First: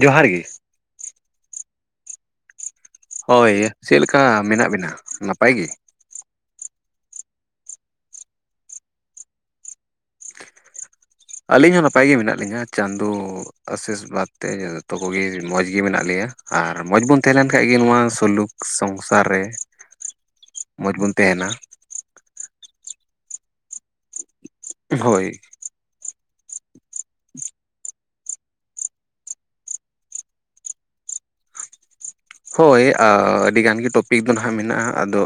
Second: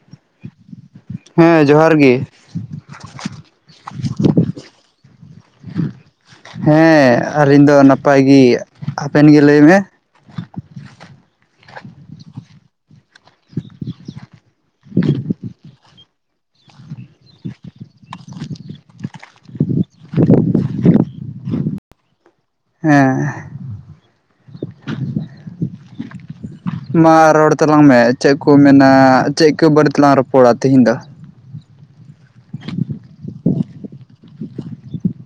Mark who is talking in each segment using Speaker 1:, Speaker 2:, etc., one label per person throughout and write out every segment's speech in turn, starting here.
Speaker 1: ᱡᱚᱦᱟᱨ ᱜᱮ
Speaker 2: ᱦᱮᱸ ᱡᱚᱦᱟᱨ ᱜᱤ
Speaker 1: ᱦᱳᱭ ᱪᱮᱫ ᱞᱮᱠᱟ ᱢᱮᱱᱟᱜ ᱵᱤᱱᱟ ᱱᱟᱯᱟᱭ ᱜᱤ
Speaker 2: ᱦᱮᱸ ᱟᱹᱞᱤᱧ ᱫᱚ ᱱᱟᱯᱟᱭ ᱜᱮ ᱟᱵᱮᱱ ᱜᱮ ᱞᱟᱹᱭ ᱢᱮ
Speaker 1: ᱟᱹᱞᱤᱧ ᱦᱚᱸ ᱱᱟᱯᱟᱭ ᱜᱮ ᱢᱮᱱᱟᱜ ᱞᱤᱧᱟᱹ ᱪᱟᱸᱫᱚ ᱟᱥᱤᱥ ᱵᱟᱫ ᱛᱮ ᱡᱚᱛᱚ ᱠᱚᱜᱮ ᱢᱚᱸᱡᱽ ᱜᱮ ᱢᱮᱱᱟᱜ ᱞᱮᱭᱟ ᱟᱨ ᱢᱚᱡ ᱵᱚᱱ ᱛᱟᱦᱮᱸ ᱞᱮᱱ ᱠᱷᱟᱡ ᱜᱮ ᱱᱚᱣᱟ ᱥᱩᱞᱩᱠ ᱥᱚᱝᱥᱟᱨ ᱨᱮ ᱢᱚᱸᱡᱽ ᱵᱚᱱ ᱛᱟᱦᱮᱱᱟ
Speaker 2: ᱦᱮᱸ
Speaker 1: ᱦᱳᱭ
Speaker 2: ᱢᱟ ᱨᱚᱲ ᱛᱟᱞᱟᱝ ᱢᱮ ᱪᱮᱫ ᱠᱚ ᱢᱮᱱᱟ ᱪᱮᱫ ᱠᱚ ᱵᱟᱨᱮ ᱛᱮᱞᱟᱝ ᱨᱚᱯᱚᱲᱟ ᱛᱮᱦᱮᱧ ᱫᱚ
Speaker 1: ᱦᱳᱭ ᱟᱹᱰᱤᱜᱟᱱ ᱜᱮ ᱴᱚᱯᱤᱠ ᱫᱚ ᱱᱟᱦᱟᱸᱜ ᱢᱮᱱᱟᱜ-ᱟ ᱟᱫᱚ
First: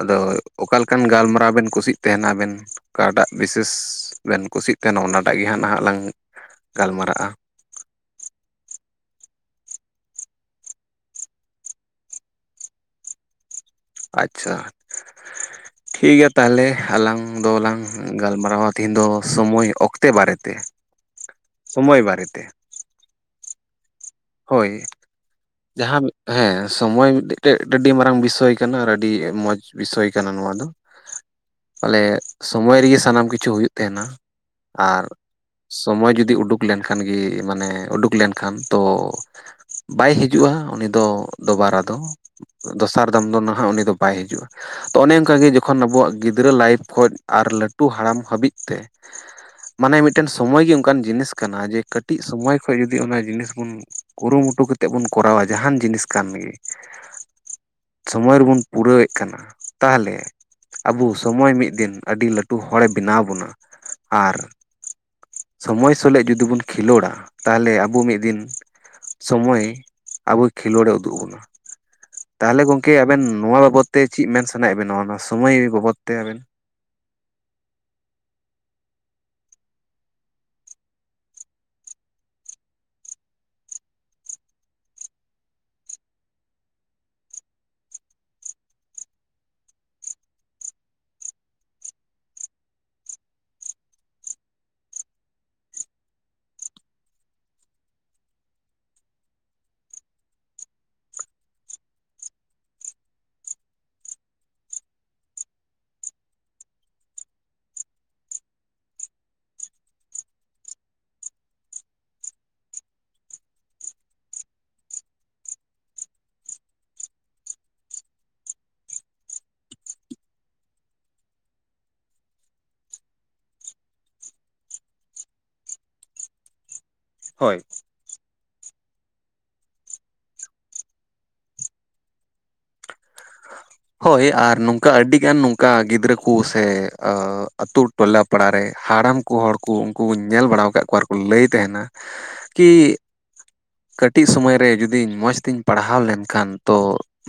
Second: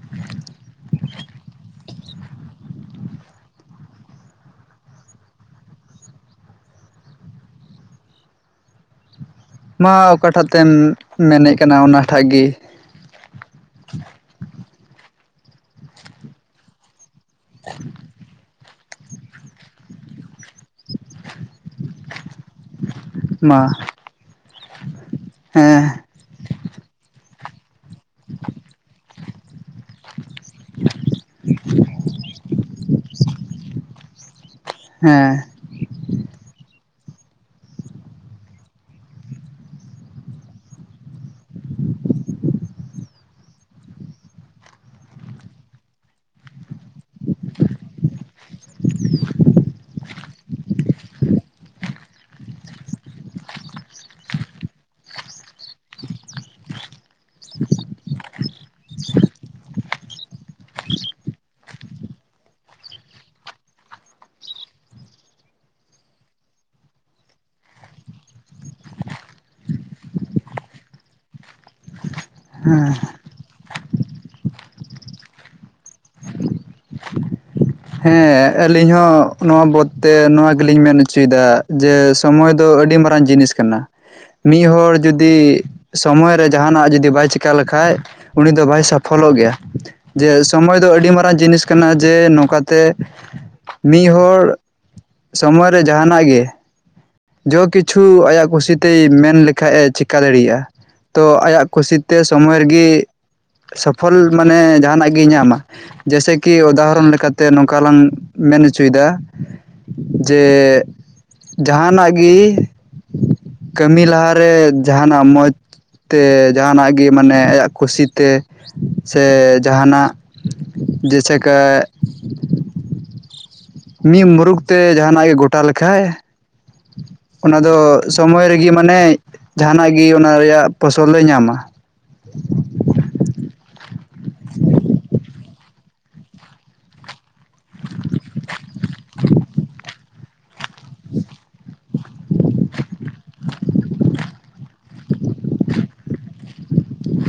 Speaker 1: ᱟᱫᱚ ᱚᱠᱟ ᱞᱮᱠᱟᱱ ᱜᱟᱞᱢᱟᱨᱟᱣ ᱵᱮᱱ ᱠᱩᱥᱤᱜ ᱛᱟᱦᱮᱱᱟ ᱟᱵᱮᱱ ᱚᱠᱟᱴᱟᱜ ᱵᱤᱥᱮᱥ ᱵᱮᱱ ᱠᱩᱥᱤᱜ ᱛᱟᱦᱮᱱᱟ ᱚᱱᱟᱴᱟᱜ ᱜᱮ ᱦᱟᱸᱜ ᱱᱟᱦᱟᱜ ᱞᱟᱝ ᱜᱟᱞᱢᱟᱨᱟᱜ-ᱟ
Speaker 2: ᱢᱟ ᱚᱠᱟᱴᱟᱜ ᱛᱮᱢ ᱢᱮᱱᱮᱫ ᱠᱟᱱᱟ ᱚᱱᱟᱴᱷᱟᱜ ᱜᱤ
Speaker 1: ᱟᱪᱪᱷᱟ ᱴᱷᱤᱠ ᱜᱮᱭᱟ ᱛᱟᱦᱚᱞᱮ ᱟᱞᱟᱝ ᱫᱚᱞᱟᱝ ᱜᱟᱞᱢᱟᱨᱟᱣᱟ ᱛᱮᱦᱮᱧ ᱫᱚ ᱥᱚᱢᱚᱭ ᱚᱠᱛᱮ ᱵᱟᱨᱮ ᱛᱮ ᱥᱚᱢᱚᱭ ᱵᱟᱨᱮ ᱛᱮ
Speaker 2: ᱢᱟ
Speaker 1: ᱦᱳᱭ
Speaker 2: ᱦᱮᱸ
Speaker 1: ᱡᱟᱦᱟᱸ ᱦᱮᱸ ᱥᱚᱢᱚᱭ ᱢᱤᱫᱴᱮᱡ ᱢᱤᱫ ᱟᱹᱰᱤ ᱢᱟᱨᱟᱝ ᱵᱤᱥᱚᱭ ᱠᱟᱱᱟ ᱟᱨ ᱟᱹᱰᱤ ᱢᱚᱡᱽ ᱵᱤᱥᱚᱭ ᱠᱟᱱᱟ ᱱᱚᱣᱟ ᱫᱚ ᱵᱚᱞᱮ ᱥᱚᱢᱚᱭ ᱨᱮᱜᱮ ᱥᱟᱱᱟᱢ ᱠᱤᱪᱷᱩ ᱦᱩᱭᱩᱜ ᱛᱟᱦᱮᱱᱟ ᱟᱨ
Speaker 2: ᱦᱮᱸ
Speaker 1: ᱥᱚᱢᱚᱭ ᱡᱩᱫᱤ ᱩᱰᱩᱠ ᱞᱮᱱᱠᱷᱟᱱ ᱜᱮ ᱢᱟᱱᱮ ᱩᱰᱩᱠ ᱞᱮᱱᱠᱷᱟᱱ ᱛᱚ ᱵᱟᱭ ᱦᱤᱡᱩᱜᱼᱟ ᱩᱱᱤ ᱫᱚ ᱫᱚᱵᱟᱨᱟ ᱫᱚ ᱫᱚᱥᱟᱨ ᱫᱚᱢ ᱫᱚ ᱱᱟᱦᱟᱜ ᱩᱱᱤ ᱫᱚ ᱵᱟᱭ ᱦᱤᱡᱩᱜᱼᱟ ᱛᱚ ᱚᱱᱮ ᱚᱱᱠᱟᱜᱮ ᱡᱚᱠᱷᱚᱱ ᱟᱵᱚᱣᱟᱜ ᱜᱤᱫᱽᱨᱟᱹ ᱞᱟᱭᱤᱯᱷ ᱠᱷᱚᱡ ᱟᱨ ᱞᱟᱹᱴᱩ ᱦᱟᱲᱟᱢ ᱦᱟᱹᱵᱤᱡ ᱛᱮ ᱢᱟᱱᱮ ᱢᱤᱫᱴᱮᱱ ᱥᱚᱢᱚᱭ ᱜᱮ ᱚᱱᱠᱟᱱ ᱡᱤᱱᱤᱥ ᱠᱟᱱᱟ ᱡᱮ ᱠᱟᱹᱴᱤᱡ ᱥᱚᱢᱚᱭ ᱠᱷᱚᱡ ᱡᱚᱫᱤ ᱚᱱᱟ ᱡᱤᱱᱤᱥ ᱵᱩᱱ ᱠᱩᱨᱩᱢᱩᱴᱩ ᱠᱟᱛᱮᱜ ᱵᱚᱱ ᱠᱚᱨᱟᱣᱟ ᱡᱟᱦᱟᱱ ᱡᱤᱱᱤᱥ ᱠᱟᱱ ᱜᱮ ᱥᱚᱢᱚᱭ ᱨᱮᱵᱚᱱ ᱯᱩᱨᱟᱹᱣ ᱮᱫ ᱠᱟᱱᱟ ᱛᱟᱦᱚᱞᱮ ᱟᱵᱚ ᱥᱚᱢᱚᱭ ᱢᱤᱫ ᱫᱤᱱ ᱟᱹᱰᱤ ᱞᱟᱹᱴᱩ ᱦᱚᱲᱮ ᱵᱮᱱᱟᱣ ᱵᱚᱱᱟ ᱟᱨ ᱥᱚᱢᱚᱭ ᱥᱚᱞᱮᱜ ᱡᱩᱫᱤ ᱵᱚᱱ ᱠᱷᱮᱞᱳᱰᱟ ᱛᱟᱦᱚᱞᱮ ᱟᱵᱚ ᱢᱤᱫ ᱫᱤᱱ ᱥᱚᱢᱚᱭ ᱟᱵᱚ ᱠᱷᱮᱞᱳᱰ ᱮ ᱩᱫᱩᱜ ᱟᱵᱚᱱᱟ ᱛᱟᱦᱚᱞᱮ
Speaker 2: ᱦᱮᱸ
Speaker 1: ᱜᱚᱝᱠᱮ ᱟᱵᱮᱱ ᱱᱚᱣᱟ ᱵᱟᱵᱚᱫ ᱛᱮ ᱪᱤᱜ ᱢᱮᱱ ᱥᱟᱱᱟᱭᱮᱜ ᱵᱮᱱᱟ ᱱᱚᱣᱟ ᱱᱚᱣᱟ ᱥᱚᱢᱚᱭ ᱵᱟᱵᱚᱫ ᱛᱮ ᱟᱵᱮᱱ
Speaker 2: ᱦᱮᱸ ᱟᱹᱞᱤᱧ ᱦᱚᱸ ᱱᱚᱣᱟ ᱵᱚᱫ ᱛᱮ ᱱᱚᱣᱟ ᱜᱮᱞᱤᱧ ᱢᱮᱱ ᱚᱪᱚᱭᱮᱫᱟ ᱡᱮ ᱥᱚᱢᱚᱭ ᱫᱚ ᱟᱹᱰᱤ ᱢᱟᱨᱟᱝ ᱡᱤᱱᱤᱥ ᱠᱟᱱᱟ ᱢᱤᱫ ᱦᱚᱲ ᱡᱩᱫᱤ ᱥᱚᱢᱚᱭ ᱨᱮ ᱡᱟᱦᱟᱱᱟᱜ ᱡᱩᱫᱤ ᱵᱟᱭ ᱪᱮᱠᱟ ᱞᱮᱠᱷᱟᱡ ᱩᱱᱤ ᱫᱚ ᱵᱟᱭ ᱥᱟᱯᱷᱚᱞᱚᱜ ᱜᱮᱭᱟ ᱡᱮ ᱥᱚᱢᱚᱭ ᱫᱚ ᱟᱹᱰᱤ ᱢᱟᱨᱟᱝ ᱡᱤᱱᱤᱥ ᱠᱟᱱᱟ ᱡᱮ ᱱᱚᱝᱠᱟ ᱛᱮ ᱢᱤᱫ ᱦᱚᱲ ᱥᱚᱢᱚᱭ ᱨᱮ ᱡᱟᱦᱟᱱᱟᱜ ᱜᱮ ᱡᱚᱛᱚ ᱠᱤᱪᱷᱩ ᱟᱭᱟᱜ ᱠᱩᱥᱤᱛᱮᱭ ᱢᱮᱱ ᱞᱮᱠᱷᱟᱡ ᱮ ᱪᱮᱠᱟ ᱫᱟᱲᱮᱭᱟᱜ-ᱟ ᱛᱚ ᱟᱭᱟᱜ ᱠᱩᱥᱤ ᱛᱮ ᱥᱚᱢᱚᱭ ᱨᱮᱜᱤ ᱥᱚᱯᱷᱚᱞ ᱢᱟᱱᱮ ᱡᱟᱦᱟᱱᱟᱜ ᱜᱮ ᱧᱟᱢᱟ ᱡᱮᱭᱥᱮ ᱠᱤ ᱩᱫᱟᱦᱚᱨᱚᱱ ᱞᱮᱠᱟ ᱛᱮ ᱛᱮ ᱱᱚᱝᱠᱟ ᱞᱟᱝ ᱢᱮᱱ ᱚᱪᱚᱭᱮᱫᱟ ᱡᱮᱻ ᱡᱟᱦᱟᱱᱟᱜ ᱜᱤ ᱠᱟᱹᱢᱤ ᱞᱟᱦᱟ ᱨᱮ ᱡᱟᱦᱟᱱᱟᱜ ᱢᱚᱡᱽ ᱛᱮ ᱡᱟᱦᱟᱱᱟᱜ ᱜᱤ ᱢᱟᱱᱮ ᱟᱭᱟᱜ ᱠᱩᱥᱤ ᱛᱮ ᱥᱮ ᱡᱟᱦᱟᱱᱟᱜ ᱡᱮᱥᱮᱠᱟ ᱢᱤᱫ ᱢᱩᱨᱩᱠᱷ ᱛᱮ ᱡᱟᱦᱟᱱᱟᱜ ᱜᱮ ᱜᱚᱴᱟ ᱞᱮᱠᱷᱟᱡ ᱚᱱᱟ
Speaker 1: ᱦᱳᱭ
Speaker 2: ᱫᱚ ᱥᱚᱢᱚᱭ ᱨᱮᱜᱤ ᱢᱟᱱᱮ ᱡᱟᱦᱟᱱᱟᱜ ᱜᱤ ᱚᱱᱟ ᱨᱮᱭᱟᱜ ᱯᱷᱚᱥᱚᱞ ᱫᱚᱭ ᱧᱟᱢᱟ
Speaker 1: ᱦᱳᱭ ᱟᱨ ᱱᱚᱝᱠᱟ ᱟᱹᱰᱤ ᱜᱟᱱ ᱚᱠᱟ ᱜᱤᱫᱽᱨᱟᱹ ᱠᱩ ᱥᱮ ᱟᱛᱳ ᱴᱚᱞᱟ ᱯᱟᱲᱟ ᱨᱮ ᱦᱟᱲᱟᱢ ᱠᱚ ᱦᱚᱲ ᱠᱩ ᱩᱱᱠᱩ ᱧᱮᱞ ᱵᱟᱲᱟ ᱟᱠᱟᱫ ᱠᱚᱣᱟ ᱠᱟᱨ ᱠᱚ ᱞᱟᱹᱭ ᱛᱟᱦᱮᱱᱟ ᱠᱤ ᱠᱟᱹᱴᱤᱡ ᱥᱚᱢᱚᱭ ᱨᱮ ᱡᱩᱫᱤ ᱢᱚᱡᱽ ᱛᱤᱧ ᱯᱟᱲᱦᱟᱣ ᱞᱮᱱᱠᱷᱟᱱ ᱛᱚ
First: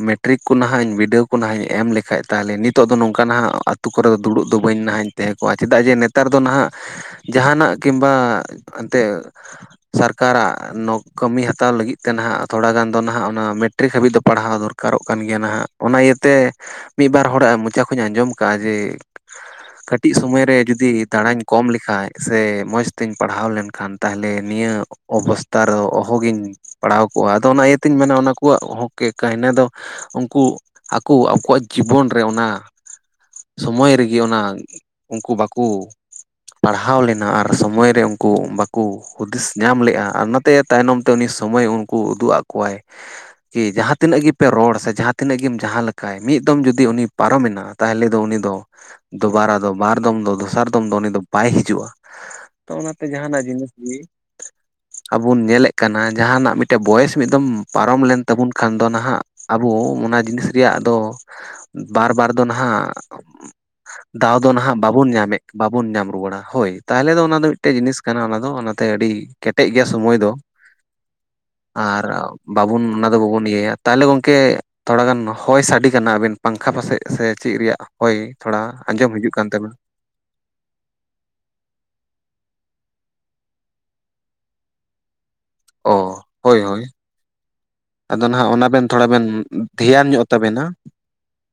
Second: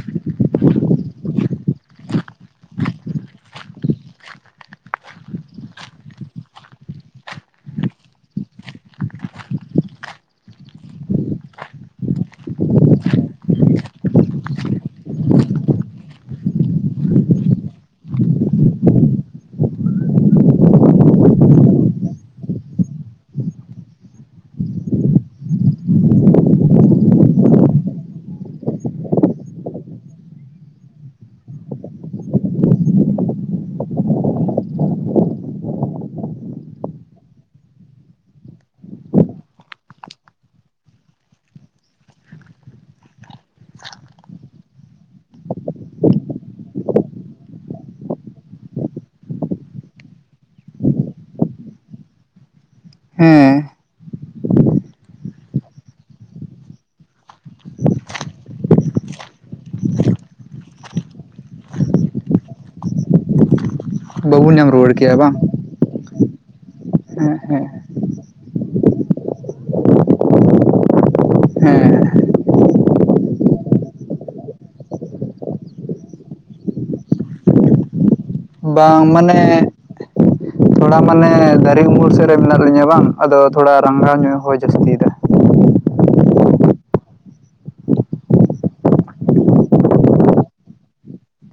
Speaker 1: ᱢᱮᱴᱨᱤᱠ ᱠᱚ ᱱᱟᱦᱟᱜ ᱵᱤᱰᱟᱹᱣ ᱠᱚ ᱱᱟᱦᱟᱜ ᱤᱧ ᱮᱢ ᱞᱮᱠᱷᱟᱡ ᱛᱟᱦᱚᱞᱮ ᱱᱤᱛᱚᱜ ᱫᱚ ᱱᱚᱝᱠᱟ ᱱᱟᱦᱟᱜ ᱟᱛᱳ ᱠᱚᱨᱮ ᱫᱚ ᱫᱩᱲᱩᱵ ᱫᱚ ᱵᱟᱹᱧ ᱱᱟᱦᱟᱜ ᱤᱧ ᱛᱟᱦᱮᱸ ᱠᱚᱜᱼᱟ ᱪᱮᱫᱟᱜ ᱡᱮ ᱱᱮᱛᱟᱨ ᱫᱚ ᱱᱟᱦᱟᱜ ᱡᱟᱦᱟᱱᱟᱜ ᱠᱤᱢᱵᱟ ᱮᱱᱛᱮᱫ ᱥᱚᱨᱠᱟᱨᱟᱜ ᱱᱚ ᱠᱟᱹᱢᱤ ᱦᱟᱛᱟᱣ ᱞᱟᱹᱜᱤᱫ ᱛᱮ ᱱᱟᱦᱟᱜ ᱛᱷᱚᱲᱟ ᱜᱟᱱ ᱫᱚ ᱱᱟᱦᱟᱜ ᱚᱱᱟ ᱢᱮᱴᱨᱤᱠ ᱦᱟᱹᱵᱤᱡ ᱫᱚ ᱯᱟᱲᱦᱟᱣ ᱫᱚᱨᱠᱟᱨᱚᱜ ᱠᱟᱱ ᱜᱮᱭᱟ ᱱᱟᱦᱟᱜ ᱚᱱᱟ ᱤᱭᱟᱹᱛᱮ ᱢᱤᱫ ᱵᱟᱨ ᱦᱚᱲᱟᱜ ᱢᱚᱪᱟ ᱠᱷᱚᱱ ᱤᱧ ᱟᱸᱡᱚᱢ ᱠᱟᱜᱼᱟ ᱡᱮ ᱠᱟᱹᱴᱤᱡ ᱥᱚᱢᱚᱭ ᱨᱮ ᱡᱩᱫᱤ ᱫᱟᱬᱟᱧ ᱠᱚᱢ ᱞᱮᱠᱷᱟᱡ ᱥᱮ ᱢᱚᱸᱡᱽ ᱛᱤᱧ ᱯᱟᱲᱦᱟᱣ ᱞᱮᱱᱠᱷᱟᱱ ᱛᱟᱦᱚᱞᱮ ᱱᱤᱭᱟᱹ ᱚᱵᱚᱥᱛᱟ ᱨᱮᱦᱚ ᱚᱦᱚᱜᱤᱧ ᱯᱟᱲᱦᱟᱣ ᱠᱚᱜᱼᱟ ᱟᱫᱚ ᱚᱱᱟ ᱤᱭᱟᱹᱛᱤᱧ ᱢᱮᱱᱟ ᱚᱱᱟ ᱠᱚᱣᱟᱜ ᱠᱟᱹᱦᱱᱤ ᱫᱚ ᱩᱱᱠᱩ ᱟᱠᱚ ᱟᱠᱚᱣᱟᱜ ᱡᱤᱵᱚᱱ ᱨᱮ ᱚᱱᱟ᱾ ᱥᱚᱢᱚᱭ ᱨᱮᱜᱤ ᱚᱱᱟ ᱩᱱᱠᱩ ᱵᱟᱠᱩ ᱯᱟᱲᱦᱟᱣ ᱞᱮᱱᱟ ᱟᱨ ᱥᱚᱢᱚᱭ ᱨᱮ ᱩᱱᱠᱩ ᱵᱟᱠᱩ ᱦᱩᱫᱤᱥ ᱧᱟᱢ ᱞᱮᱜᱼᱟ ᱟᱨ ᱚᱱᱟᱛᱮ ᱛᱟᱭᱱᱚᱢ ᱛᱮ ᱩᱱᱤ ᱥᱚᱢᱚᱭ ᱩᱱᱠᱩ ᱩᱫᱩᱜ ᱟᱜ ᱠᱚᱣᱟᱭ ᱠᱤ ᱡᱟᱦᱟᱸ ᱛᱤᱱᱟᱹᱜ ᱜᱮᱯᱮ ᱨᱚᱲ ᱥᱮ ᱡᱟᱦᱟᱸᱛᱤᱱᱟᱹᱜ ᱜᱮᱢ ᱡᱟᱦᱟᱸ ᱞᱮᱠᱟᱭ ᱢᱤᱫ ᱫᱚᱢ ᱡᱩᱫᱤ ᱩᱱᱤ ᱯᱟᱨᱚᱢᱮ ᱮᱱᱟ ᱛᱟᱦᱚᱞᱮ ᱫᱚ ᱩᱱᱤ ᱫᱚ ᱫᱚᱵᱟᱨᱟ ᱫᱚ ᱵᱟᱨ ᱫᱚᱢ ᱫᱚ ᱫᱚᱥᱟᱨ ᱫᱚᱢ ᱫᱚ ᱩᱱᱤ ᱫᱚ ᱵᱟᱭ ᱦᱤᱡᱩᱜᱼᱟ ᱛᱚ ᱚᱱᱟᱛᱮ ᱡᱟᱦᱟᱸ ᱱᱟᱜ
Speaker 2: ᱦᱮᱸ
Speaker 1: ᱡᱤᱱᱤᱥ ᱜᱤ ᱵᱚᱱ ᱧᱮᱞᱮᱜ ᱠᱟᱱᱟ ᱡᱟᱦᱟᱱᱟᱜ ᱢᱤᱫᱴᱮᱱ ᱵᱚᱭᱮᱥ ᱢᱤᱫ ᱫᱚᱢ ᱯᱟᱨᱚᱢ ᱞᱮᱱ ᱛᱟᱵᱚᱱ ᱠᱷᱟᱱ ᱫᱚ ᱱᱟᱦᱟᱜ ᱟᱵᱚ ᱚᱱᱟ ᱡᱤᱱᱤᱥ ᱨᱮᱭᱟᱜ ᱫᱚ ᱵᱟᱨ ᱵᱟᱨ ᱫᱚ ᱱᱟᱦᱟᱜ ᱫᱟᱣ ᱫᱚ
Speaker 2: ᱵᱟᱵᱚᱱ ᱧᱟᱢ
Speaker 1: ᱱᱟᱦᱟᱜ
Speaker 2: ᱨᱩᱣᱟᱹᱲ
Speaker 1: ᱵᱟᱵᱚᱱ
Speaker 2: ᱠᱮᱭᱟ ᱵᱟᱝ
Speaker 1: ᱧᱟᱢᱮᱜ ᱵᱟᱵᱚᱱ ᱧᱟᱢ ᱨᱩᱣᱟᱹᱲᱟ ᱦᱳᱭ ᱛᱟᱦᱚᱞᱮ ᱫᱚ
Speaker 2: ᱦᱮᱸ
Speaker 1: ᱚᱱᱟ ᱫᱚ
Speaker 2: ᱦᱮᱸ
Speaker 1: ᱢᱤᱫᱴᱮᱡ ᱡᱤᱱᱤᱥ ᱠᱟᱱᱟ ᱚᱱᱟ ᱫᱚ ᱚᱱᱟᱛᱮ ᱟᱹᱰᱤ ᱠᱮᱴᱮᱡ ᱜᱮᱭᱟ ᱥᱚᱢᱚᱭ ᱫᱚ ᱟᱨ
Speaker 2: ᱦᱮᱸ
Speaker 1: ᱵᱟᱵᱩᱱ ᱚᱱᱟ ᱫᱚ ᱵᱟᱵᱩᱱ ᱤᱭᱟᱹᱭᱟ ᱛᱟᱦᱚᱞᱮ ᱜᱚᱝᱠᱮ ᱛᱷᱚᱲᱟ ᱜᱟᱱ ᱦᱚᱭ ᱥᱟᱰᱮ ᱠᱟᱱᱟ ᱟᱹᱵᱮᱱ ᱯᱟᱝᱠᱷᱟ ᱯᱟᱥᱮᱡ ᱥᱮ ᱪᱮᱫ ᱨᱮᱭᱟᱜ ᱦᱚᱭ ᱛᱷᱚᱲᱟ
Speaker 2: ᱵᱟᱝ
Speaker 1: ᱟᱸᱡᱚᱢ ᱦᱤᱡᱩᱜ ᱠᱟᱱ ᱛᱟᱢᱟ
Speaker 2: ᱢᱟᱱᱮ ᱛᱷᱚᱲᱟ ᱢᱟᱱᱮ ᱫᱟᱨᱮ ᱩᱢᱩᱞ ᱥᱮᱫ ᱨᱮ ᱢᱮᱱᱟᱜ ᱞᱤᱧᱟᱹ ᱵᱟᱝ ᱟᱫᱚ ᱛᱷᱚᱲᱟ ᱨᱟᱸᱜᱟᱣ ᱧᱚᱜ ᱦᱚᱸᱭ ᱡᱟᱹᱥᱛᱤᱭᱮᱫᱟ
Speaker 1: ᱚ ᱦᱳᱭ ᱦᱳᱭ ᱟᱫᱚ ᱱᱟᱦᱜ ᱚᱱᱟ ᱵᱮᱱ ᱛᱷᱚᱲᱟ ᱵᱮᱱ ᱫᱷᱮᱭᱟᱱ ᱧᱚᱜ ᱛᱟᱵᱮᱱᱟ